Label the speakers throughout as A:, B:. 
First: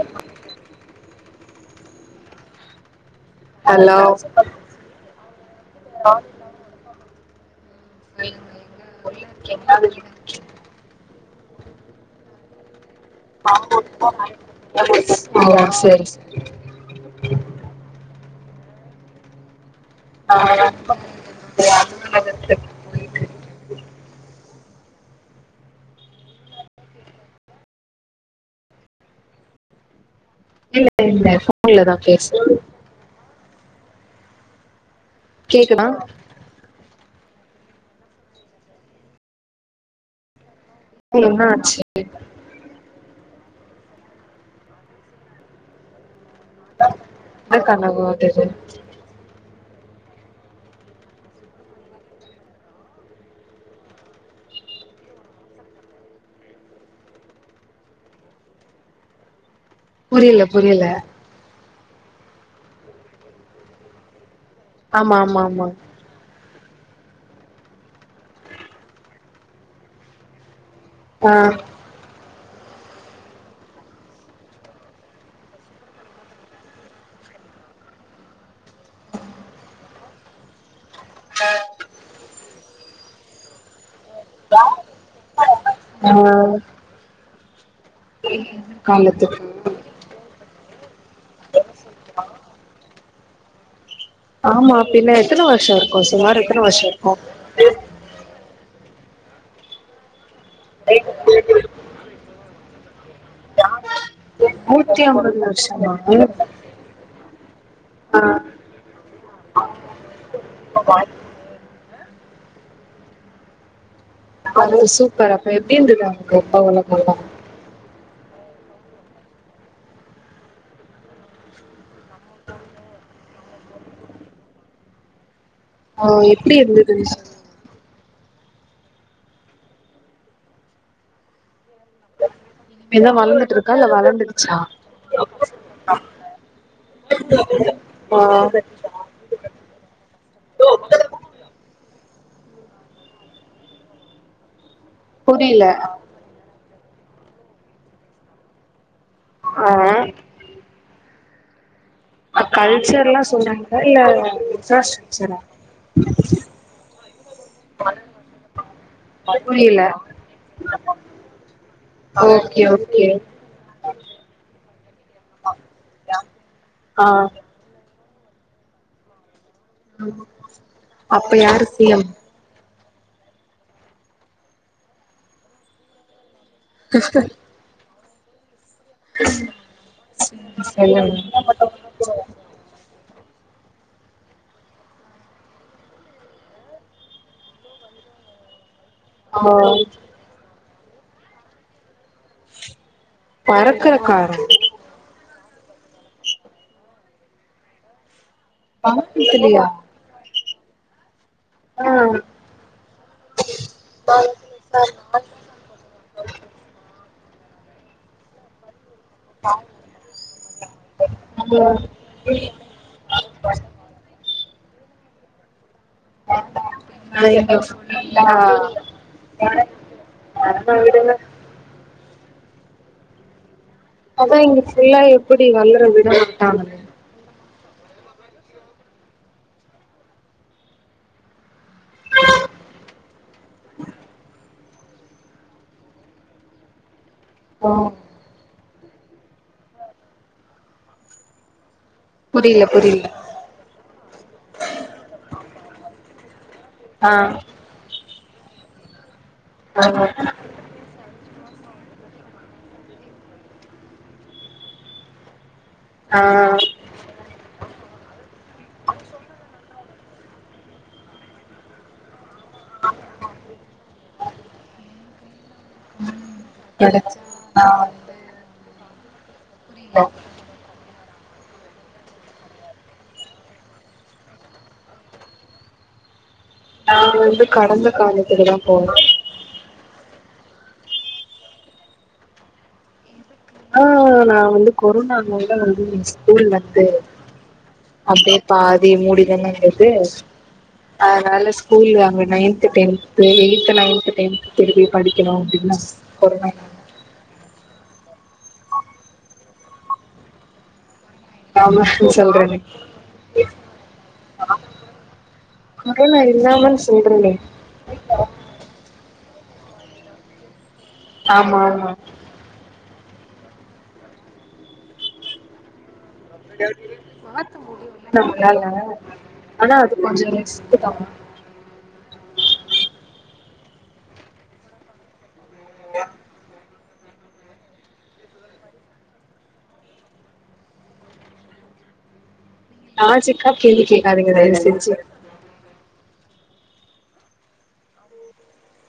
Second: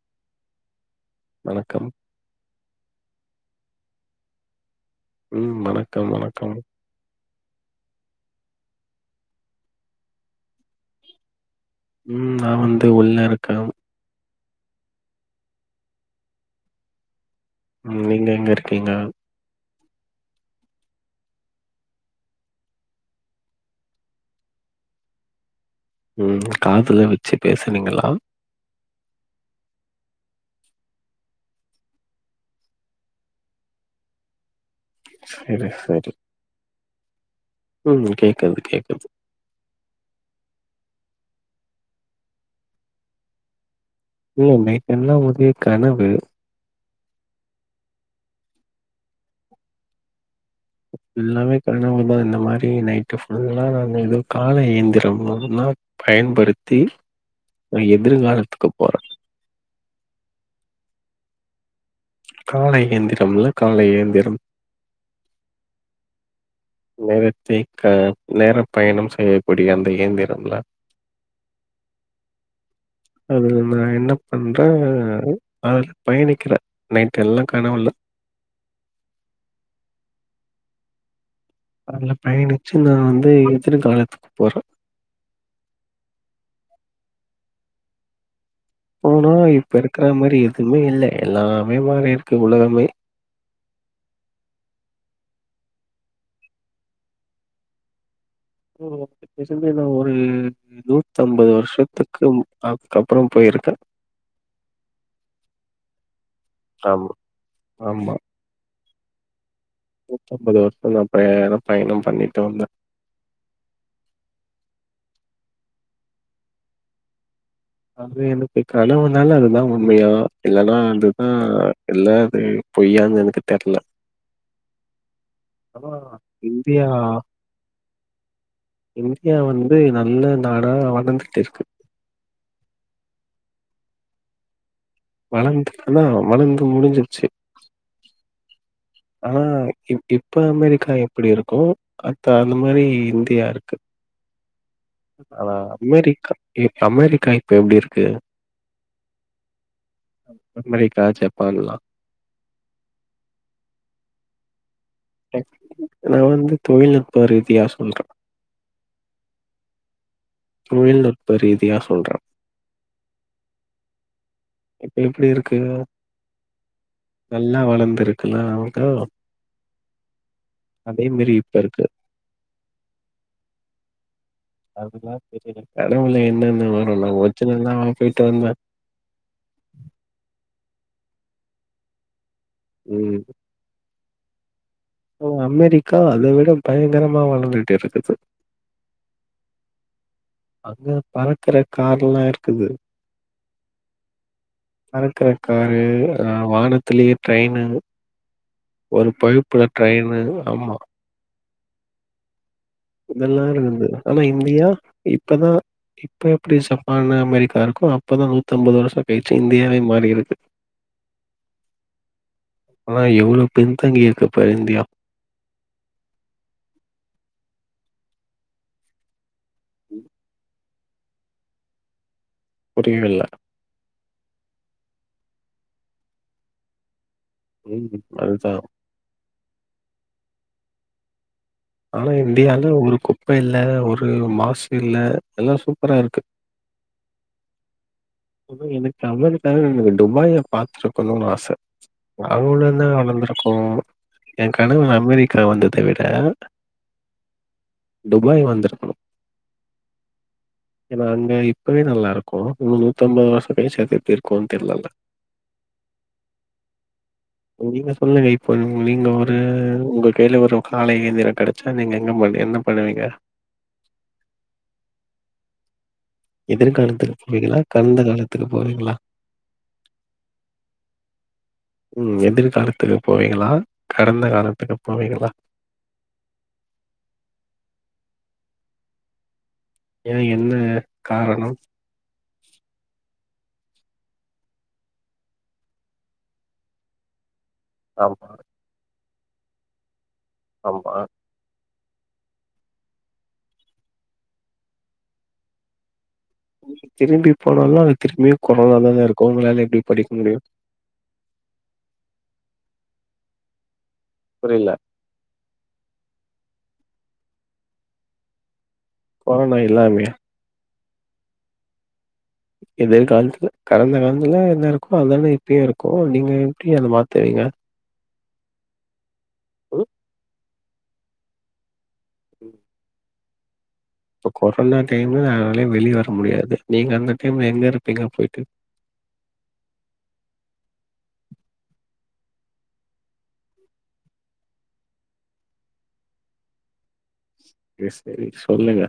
A: ஆமா
B: வணக்கம்
A: ஹலோ
B: ம் வணக்கம் வணக்கம்
A: சொல்லுங்க உள்ள இருக்கீங்ளா வெளில இருக்கீங்ளா
B: ம் நா வந்து உள்ள இருக்க
A: ஓ செரி செரி
B: ம் நீங்க எங்க இருக்கீங்க
A: ஆ [inaudible]
B: ம் காதுல வச்சு பேசனீங்களா
A: இல்ல இல்ல ஃபோன்லதா பேசுரே
B: சரி சரி ம் கேக்குது கேக்குது
A: என்னாச்சு
B: மா நைட்டெல்லா ஒரே கனவு
A: என்ன கனவு வந்தது
B: எல்லாமே கனவுதா இந்த மாரி நைட்டு ஃபுல்லா நா ஏதோ காலை ஏந்திரோம் அதுனா பயன்படுத்தி நா எதிர்காலத்துக்கு போறே
A: புரியல புரியல
B: காலை இயந்திரம் இல்ல காலை இயந்திரம்
A: ஆமா ஆமா ஆமா
B: நேரத்தை க நேர பயணம் செய்யக்கூடிய அந்த இயந்திரம்ல
A: ஆ
B: அதுல நா என்ன பண்றே அதுல பயணிக்கிறே நைட் எல்லா கனவுல அதுல பயணிச்சு நா வந்து எதிர் காலத்துக்கு போறே
A: அ
B: போனா இப்ப இருக்கற மாரி எதுமே இல்ல எல்லாமே மாரி இருக்கு உலகமே
A: ஆமா பின்ன எத்தன வர்ஷோ இருக்கு சுமார் எத்தன வர்ஷோ இருக்கு
B: [inaudible] ஒரு நூத்தம்பது வருஷத்துக்கு அப் கப்பறம் போயிருக்
A: நூத்தி அம்பது வர்ஷமா
B: ஆமா, ஆமா நூத்தம்பது வர்ஷோ
A: ஆ
B: நா பய பயணம் பண்ணிட்டு வந்தே
A: அது சூப்பர் அப்ப எப்டி இருந்தது [inaudible] அப்ப உலகல்லா
B: அது எனக்கு கனவுனால அதலா உண்மயா இல்லன்னா அதுதா இல்ல அது பொய்யான் எனக்கு தெர்ல ஆனா
A: ஆ எப்டி
B: இந்தியா
A: இருந்ததுன்னு சொல்
B: இந்தியா வந்து நல்ல நாடா வளந்துட்டு இருக்கு
A: இனிமேதா வளந்துட் இருக்கா இல்ல வளந்துருச்சா
B: வளந்துக்குனா வளந்து முடுஞ்சுருச்சு ஆ இப் இப்ப அமெரிக்கா எப்டி இருக்கோ அத்த அந்த மாரி இந்தியா இருக்கு ஆனா அமெரிக்கா அமெரிக்கா இப்ப எப்டி இருக்கு
A: ஆ
B: அமெரிக்கா ஜப்பான்லா
A: அ கல்ச்சர்ல்லா சொன்னாங்க இல்ல
B: நா வந்து தொழில்நுட்ப ரீதியா சொல்றே
A: புரியல
B: தொழில்நுட்ப ரீதியா சொல்றே
A: ஓகே ஓகே
B: இப்ப எப்டி இருக்கு
A: ஆ
B: நல்லா வளந்திருக் குல அததா
A: அப்ப யாரு
B: இருக்கு
A: சி எம்
B: கனவுல என்னென்ன வரு நா ஒர்ஜினலாவா போய்ட்டு வந்தே
A: [inaudible]
B: ம் அமெரிக்கா அத விட பயங்கரமா வளந்துட்டு இருக்குது
A: ஆ
B: அங்க பறக்குற கார்ல்லா இருக்குது
A: பறக்குற காரோ
B: பறக்கற காரு ஆ வாகனத்திலேயே ட்ரெயின் ஒரு
A: பறக்கறதுலயா
B: பகுப்புல ட்ரெயின்ு ஆமா
A: ஆ
B: இதெல்லா இருக்குது ஆனா இந்தியா இப்பதான் இப்ப எப்படி சப்பான அமெரிக்கா இருக்கும் அப்பதான் நூத்தி அம்பது வருஷம் கழிச்சு இந்தியாவே மாறியிருக்கு ஆனா எவ்வளவு பின்தங்கிருக்கப்ப இந்தியா
A: அ அ இடன [inaudible]
B: புரியவே இல்ல
A: அதான் இங்க ஃபுல்லா எப்படி வளற விட மாட்டாங்கலே
B: ம் அதுதான் ஆனா இந்தியால ஒரு குப்பை இல்ல ஒரு மாசு இல்ல எல்லா சூப்பரா இருக்கு
A: ஆ
B: எனக்கு அமெரிக்காவ எனக்கு டுபாய பார்த்திருக்கணுனு ஆசை அவள தான்
A: புரியல
B: வளர்ந்திருக்கோ என் கனவு அமெரிக்கா வந்ததை விட
A: ஆ
B: துபாய் வந்திருக்கணும் ஏன்னா அங்க இப்பவே நல்லா இருக்கு இன்னும் நூத்திஅம்பது வருஷம் ஃபேஸ் அதூ எப்டி இருக்கக்கும்ன்னு தெரியிலல
A: ஆ
B: நீங்க சொல்லுங்க இப்போ நீங்க ஒரு உங்க கையில ஒரு காலை ஏந்திரம் கிடைச்சா நீங்க எங்க பண்ண என்ன பண்ணுவீங்க எதிர்காலத்துக்கு போவீங்களா
A: கெடச்சா
B: கடந்த காலத்துக்கு போவீங்களா
A: புரியல
B: ம் எதிர்காலத்துக்கு போவீங்களா கடந்த காலத்துக்கு போவீங்களா
A: நா வந்து கடந்த காலத்துக்கு தான் போவே
B: ஏன் என்ன காரணம்
A: ஆ நான் வந்து கொரோனாவால தான் வந்து ஸ்கூல் வந்து
B: ஆமா
A: அப்படியே பாதி மூடிதானே இருந்தது
B: ஆமா
A: அதனால ஸ்கூல்ல அங்க ninth tenth eighth ninth tenth திருப்பி படிக்கணு அப்படின் ஆச
B: திரும்பி போனாலும் அது திரும்பியும் கொரோனாவா தான இருக்கும் உங்களால எப்படி படிக்க முடியும்
A: ஆமா சொல்றேனே
B: புரில
A: கொரோனா இல்லாம சொல்றேனே
B: கொரோனா இல்லாமையா
A: ஆமா ஆமா
B: எதிர்காலத்துல கடந்த காலத்துல என்ன இருக்கும் அதானே இப்பயும் இருக்கும் ஓ நீங்க எப்படி அதை மாத்துவீங்க
A: நம்மலால ஆனா
B: ம்
A: அது கொஞ்சம் ரிஸ்க் தான்
B: ம் இப்ப கொரோனா டைம்ல யாராலயூ வெளிய வர முடியாது நீங்க அந்த டைம்ல எங்க இருப்பீங்க போயிட்டு
A: நான் சிக்காப் கேள்வி கேட்காதிங்க தயவு செஞ்சு
B: சரி சரி சொல்லுங்க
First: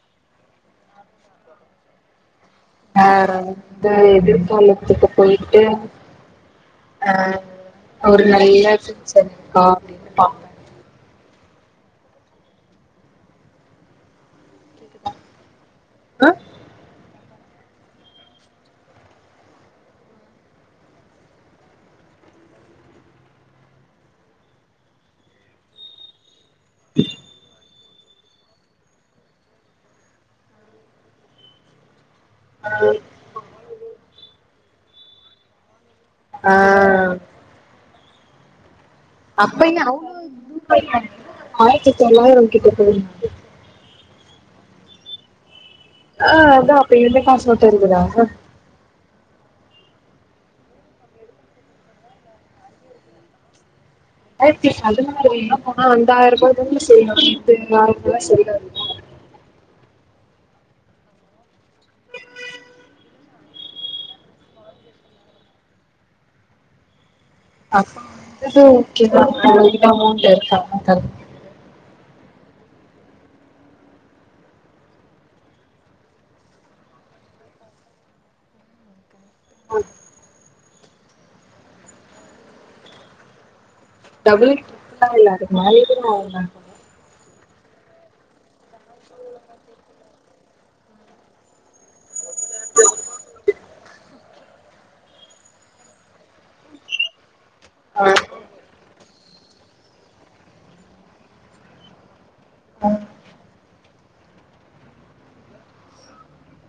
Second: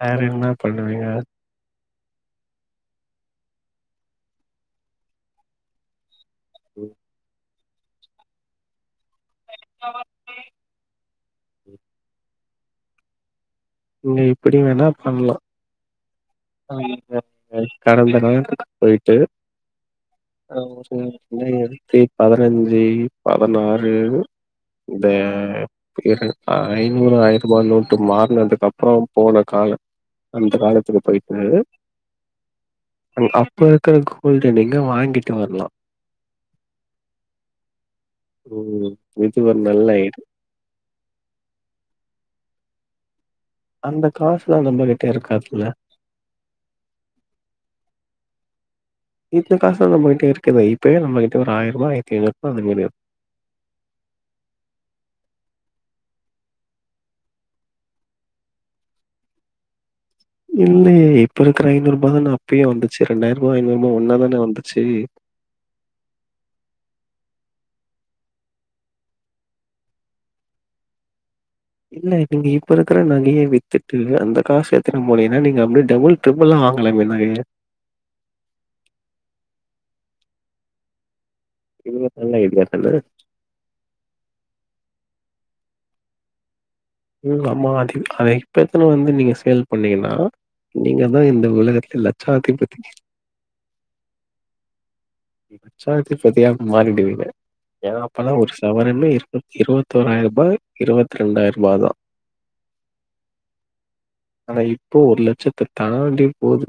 B: வேற என்ன பண்ணுவீங்க
A: வேற வந்து எதிர்காலத்துக்கு போயிட்டு
B: ம்.
A: ஆ ஒரு நல்லா [unintelligible] இருக்கா அப்படின்னு பார்ப்பே
B: ம் நீ இப்படி வேணா பண்லா அ கடந்த காலத்துக்கு போயிட்டு இரண்டாயிரத்தி பதினஞ்சு பதினாறு இந்த ஐநூறு ஆயிரபா நோட்டு மார்னது க்கப்புற போன கால அந்த காலத்துக்கு போயிட்டு
A: ஆஹ்
B: இப்ப இருக்கற கோல்டு நீங்க வாங்கிட்டு வர்லா
A: ஆ
B: ம் இது ஒரு
A: அப்பென்ன
B: நல்ல ஐடி
A: [inaudible] ஆயிரத்தி தொள்ளாயிரங்கிட்ட போய்
B: அந்த காசுலா நம்ம கிட்ட இருக்காதுல
A: ஆ அதா அப்ப இந்த காசு மட்டு இருந்துதா
B: இந்த காசு நம்ம கிட்ட இருக்குதே இப்பயே நம்மகிட்ட ஒரு ஆயருபா ஆயரத்தி ஐநூறுபா அந்த மேரி
A: ரண்டாயிரத்தி பதினாறிலிலா போனா அந்தாயிருபா தான செல்லு இது நார்மலா செல்லாதுல
B: இல்லயே இப்ப இருக்கிற ஐநூறுபா தான அப்பயே வந்துச்சு ரெண்டாயிருபா ஐநூறுபா ஒன்னாதானே வந்துச்சு
A: அப்ப வந்துட்டு ஓகேதா உங்கிட்ட அமௌண்ட் இருக்கா [inaudible]
B: இல்ல நீங்க இப்ப இருக்கற நகைய வித்துட்டு அந்த காசு எத்துட்டு போனிங்கனா நீங்க அப்டியே டபுள் ட்ரிபுளா வாங்கலாமே நகைய
A: [unintelligible]
B: எதுனா சொன்னியே [unintelligible]
A: டபுள் ட்ருபுளா இல்ல அதுக்கு மேலயே கூட வாங்கிர்லாம் போல
B: ஓ ஆமா அது இப்பெத்துனு வந்து நீங்க சேல் பண்ணிங்கனா நீங்கதா இந்த உலகத்தில் லட்சாதிபதி லட்சாதிபதியா மாறிடுவிங்க ஏனா
A: ஆ
B: அப்பலா ஒரு சவரனு இருநூ இருவத்தோராயிருபா இருவத்ரெண்டாயிருபா தா
A: அ
B: ஆனா இப்போ ஒரு லட்சத்த தாண்டி போது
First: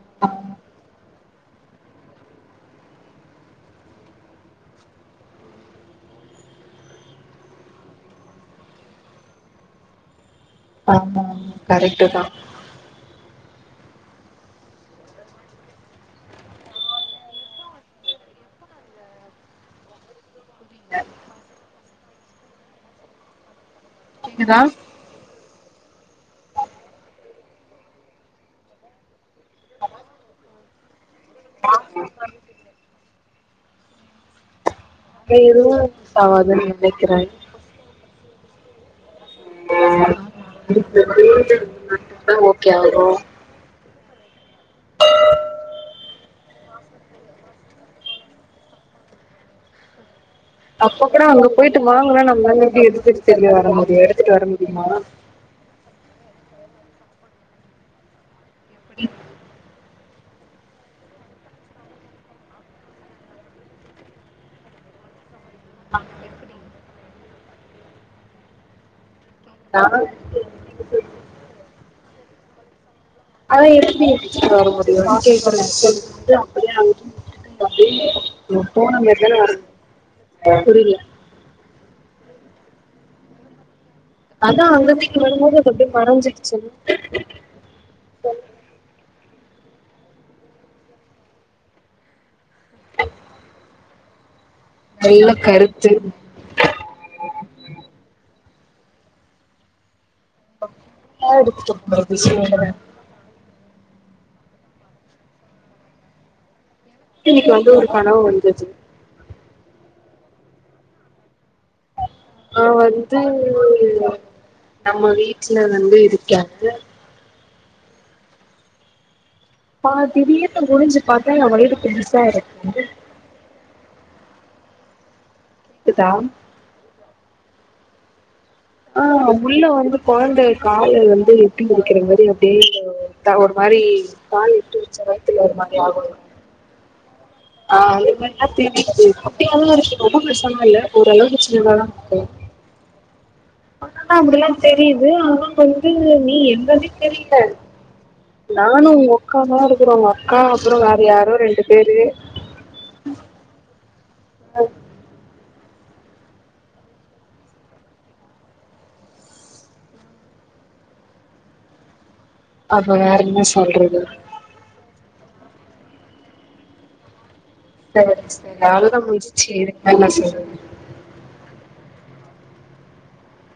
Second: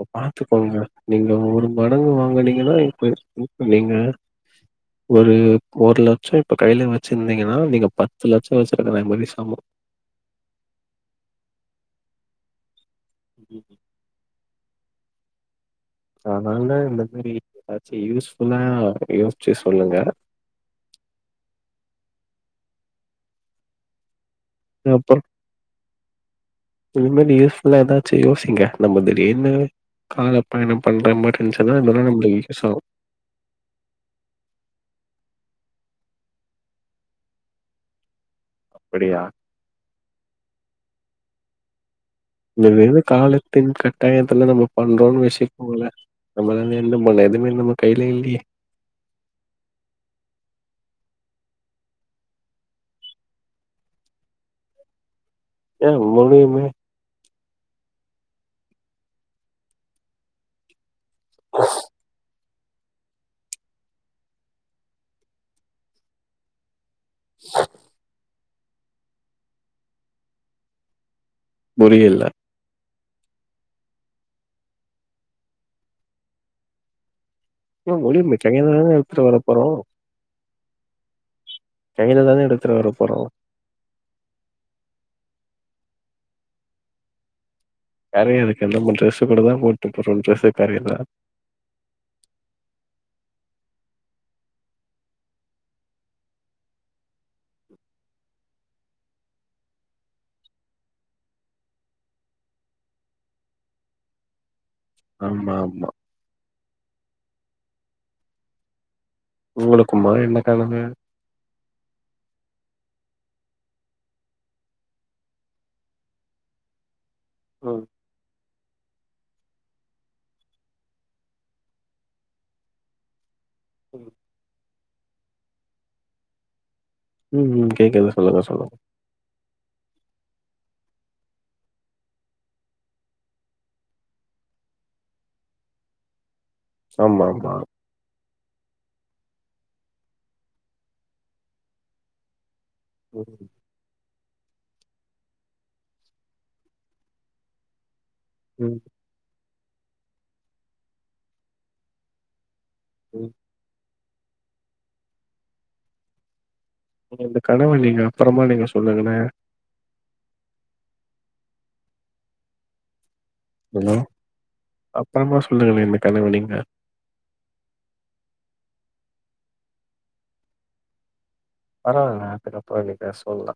B: அப்ப பாத்துக்கோங்க நீங்க ஒரு மடங்கு வாங்குனிங்கனா இப்ப இப்ப நீங்க ஒரு ஒரு லட்ச இப்ப கைல வச்சிருந்திங்கனா நீங்க பத்து லட்ச வச்சு ருக்ற மாரி சம
A: ஆமா ஆமா கரெக்ட்டு தா
B: ம் அதனால இந்த மாரி எதாச்சி யூஸ்ஃபுல்லா யோசிச்சு சொல்லுங்க
A: [inaudible] கேக்குதா
B: இனிமே யூஸ்ஃபுல்லா எதாச்சு யோசிங்க நம்ம திடீர்னு காலப்பயணம் பண்ற மார் இருந்துச்னா இதெல்லா நம்மளுக் யூஸ் ஆகு
A: எதுவு சாவாதுன் நெனைக்கிறே
B: அப்படியா இந்த
A: ஓகே
B: வெறு
A: ஆகு
B: காலத்தின் கட் டாயத்துல நம்ம பண்றோன் வெச்சுக்குங்ளே நம்ளால எந்த முடில எதுவுமே நம்ம கைல இல்லயே
A: அப்ப கூட அங்க போயிட்டு வாங்குனா நம்ளால எப்டி எடுத்ட்டு திரும்பி வர முடியு எடுத்துட்டு வர முடியுமா
B: ஏ முடியுமே
A: நா வந்து
B: புரியல
A: அதா எப்டி இப்டி வரமுடியும்
B: ஏன் முடியுமே
A: [unintelligible]
B: கையில
A: [unintelligible] போன
B: தானே எடுத்துட்டு வர
A: மாரிதான வரும்
B: போறோம்.
A: புரில
B: கையில தான எடுத்துட்டு வர போறோ
A: அதாஅங்க வீட்டு வரும்போது அது அப்படியே மறைஞ்சிர்ச்சு
B: கரையு அதுக்கு என்ன பண்ற [unintelligible] கூட தா போட்டு இப்போ ஃபோன் பேச காரியல
A: நல்ல கருத்து ஆ எடுத்துப்போ பிஸியாயிடுவே
B: ஆமா ஆமா
A: இன்னைக்கு வந்து ஒரு கனவு வந்தது
B: உங்களுக்குமா என்ன கனவு
A: நா வந்து நம்ம வீட்ல வந்து இருக்கே
B: ம்
A: பா திடீர்னு குனிஞ்சு பாத்தா என் வயிறு பெருசா இருக்கு
B: ம்
A: க்குதா
B: ம் கேக்குது சொல்லுங்க சொல்லு
A: ஆ முள்ள வந்து கொழந்த இருக்க இல் வந்து எப்பியு இருக்ற மாதி அப்டியே [unintelligible] த்தா ஒரு மாரி மாரி பால் எட்டு வச்ச வயத்துல ஒரு மாரி ஆகும்
B: ஆமா ஆமா
A: ஆ தெரியுது குபட்டியாவு [unintelligible] ரொம்ப பெருசாவு இல்ல ஓரளவுக்கு சின்னதா இருக்கு
B: ம்.
A: ஆனா அப்டில்லா தெரியுது ஆனா வந்து நீ என்னனெ கேக்கல்
B: ம்.
A: நானு ஒங்க்கா தா இருக்கிறோ ஒங்க்கா அப்புறொ வேற யாரோ ரெண்டு பேரு
B: ம்
A: அ
B: நீ இந்த கனவ நீங்க அப்புறமா நீங்க சொல்லுங்கன
A: அப்ப வேற என்ன
B: ஹலோ!
A: சொல்றது
B: அப்புறமா சொல்லுங்களே இந்த கனவ நீங்க
A: செரி செ அவ்ளோ தா முடிச்சி வேற என்ன சொல்றது
B: பரவால்ல அது அப்றொ எப்டியு பேசுவோலா